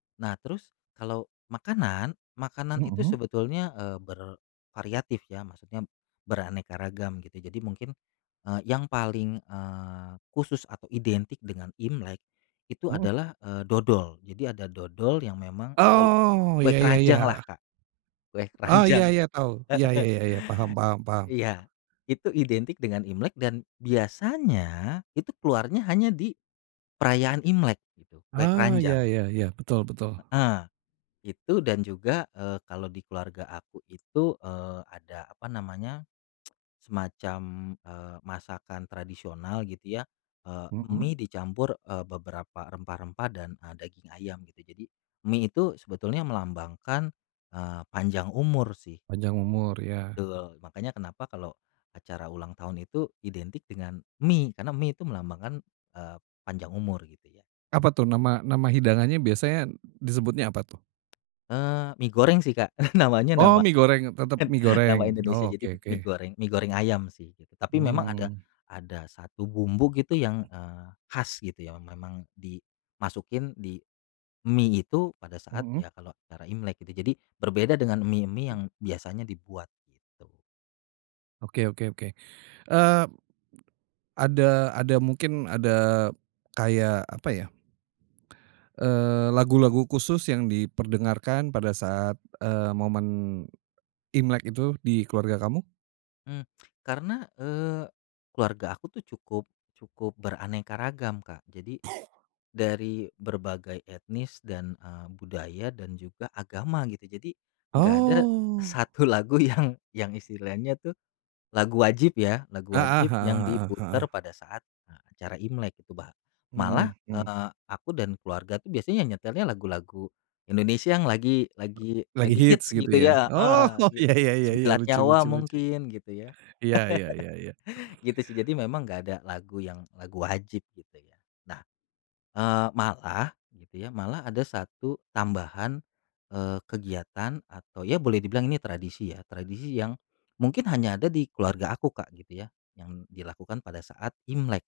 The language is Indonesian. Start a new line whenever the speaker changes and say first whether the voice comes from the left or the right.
left: Nah, terus kalau makanan, makanan itu
right: Mhm.
left: sebetulnya, eee, bervariatif ya maksudnya beraneka ragam gitu. Jadi mungkin, eee, yang paling, eee, khusus atau identik dengan Imlek, itu
right: Mhm.
left: adalah, eee, dodol. Jadi ada dodol yang memang kole
right: Oh,
left: kue
right: iya iya
left: keranjanglah,
right: iya.
left: Kak. Kue
right: Oh, iya
left: keranjang.
right: iya, tahu. Iya iya
left: Heeh.
right: iya iya, paham paham paham.
left: Iya. Itu identik dengan Imlek dan biasanya itu keluarnya hanya di perayaan Imlek gitu, kue
right: Ah, iya
left: keranjang.
right: iya iya, betul betul.
left: Heeh, itu dan juga, eee, kalau di keluarga aku itu, eee, ada apa namanya, semacam, eee, masakan tradisional gitu ya, eee,
right: Mhm.
left: mie dicampur, eee, beberapa rempah-rempah dan, eee, daging ayam gitu. Jadi, mie itu sebetulnya melambangkan, eee, panjang umur sih.
right: Panjang umur, iya.
left: Betul. Makanya kenapa kalau acara ulang tahun itu identik dengan mie, karena mie itu melambangkan, eee, panjang umur gitu ya.
right: Apa tuh nama nama hidangannya biasanya disebutnya apa tuh?
left: Eee, mie goreng sih, Kak. Namanya
right: Oh,
left: nama
right: mie goreng, tetep mie
left: nama
right: goreng.
left: Indonesia
right: Oh,
left: jadi
right: oke
left: mie
right: oke.
left: goreng mie goreng ayam sih gitu. Tapi memang ada
right: Mmm.
left: ada 1 bumbu gitu yang, eee, khas gitu ya memang dimasukin di mie itu pada saat
right: Mhm.
left: ya kalau acara Imlek gitu, jadi berbeda dengan mie-mie
right: Mmm.
left: yang biasanya dibuat, gitu.
right: Oke oke oke. Eee, ada ada mungkin ada kayak apa ya? Eee, lagu-lagu khusus yang diperdengarkan pada saat, eee, momen Imlek itu di keluarga kamu?
left: Mmm. Karena, eee, keluarga aku tuh cukup cukup beraneka ragam, Kak. Jadi dari berbagai etnis dan, eee, budaya dan juga agama gitu, jadi nggak ada
right: Oh.
left: 1 lagu yang yang istilahnya tuh, lagu wajib ya, lagu
right: Heeh
left: wajib yang
right: heeh heeh
left: diputar
right: heeh.
left: pada saat, eee, acara Imlek itu bah malah,
right: Mhm mhm.
left: eee, aku dan keluarga tuh biasanya ya nyetelnya lagu-lagu Indonesia yang lagi lagi
right: Lagi
left: lagi
right: hits
left: hits
right: gitu
left: gitu
right: ya?
left: ya
right: Oh,
left: heeh, git
right: iya iya iya iya,
left: Sembilan
right: lucu
left: Nyawa
right: lucu lucu.
left: mungkin gitu ya,
right: Iya iya iya iya.
left: gitu sih. Jadi memang enggak ada lagu yang lagu wajib gitu ya. Nah, eee, malah gitu ya, malah ada 1 tambahan, eee, kegiatan atau ya boleh dibilang ini tradisi ya, tradisi yang mungkin hanya ada di keluarga aku, Kak, gitu ya yang dilakukan pada saat Imlek.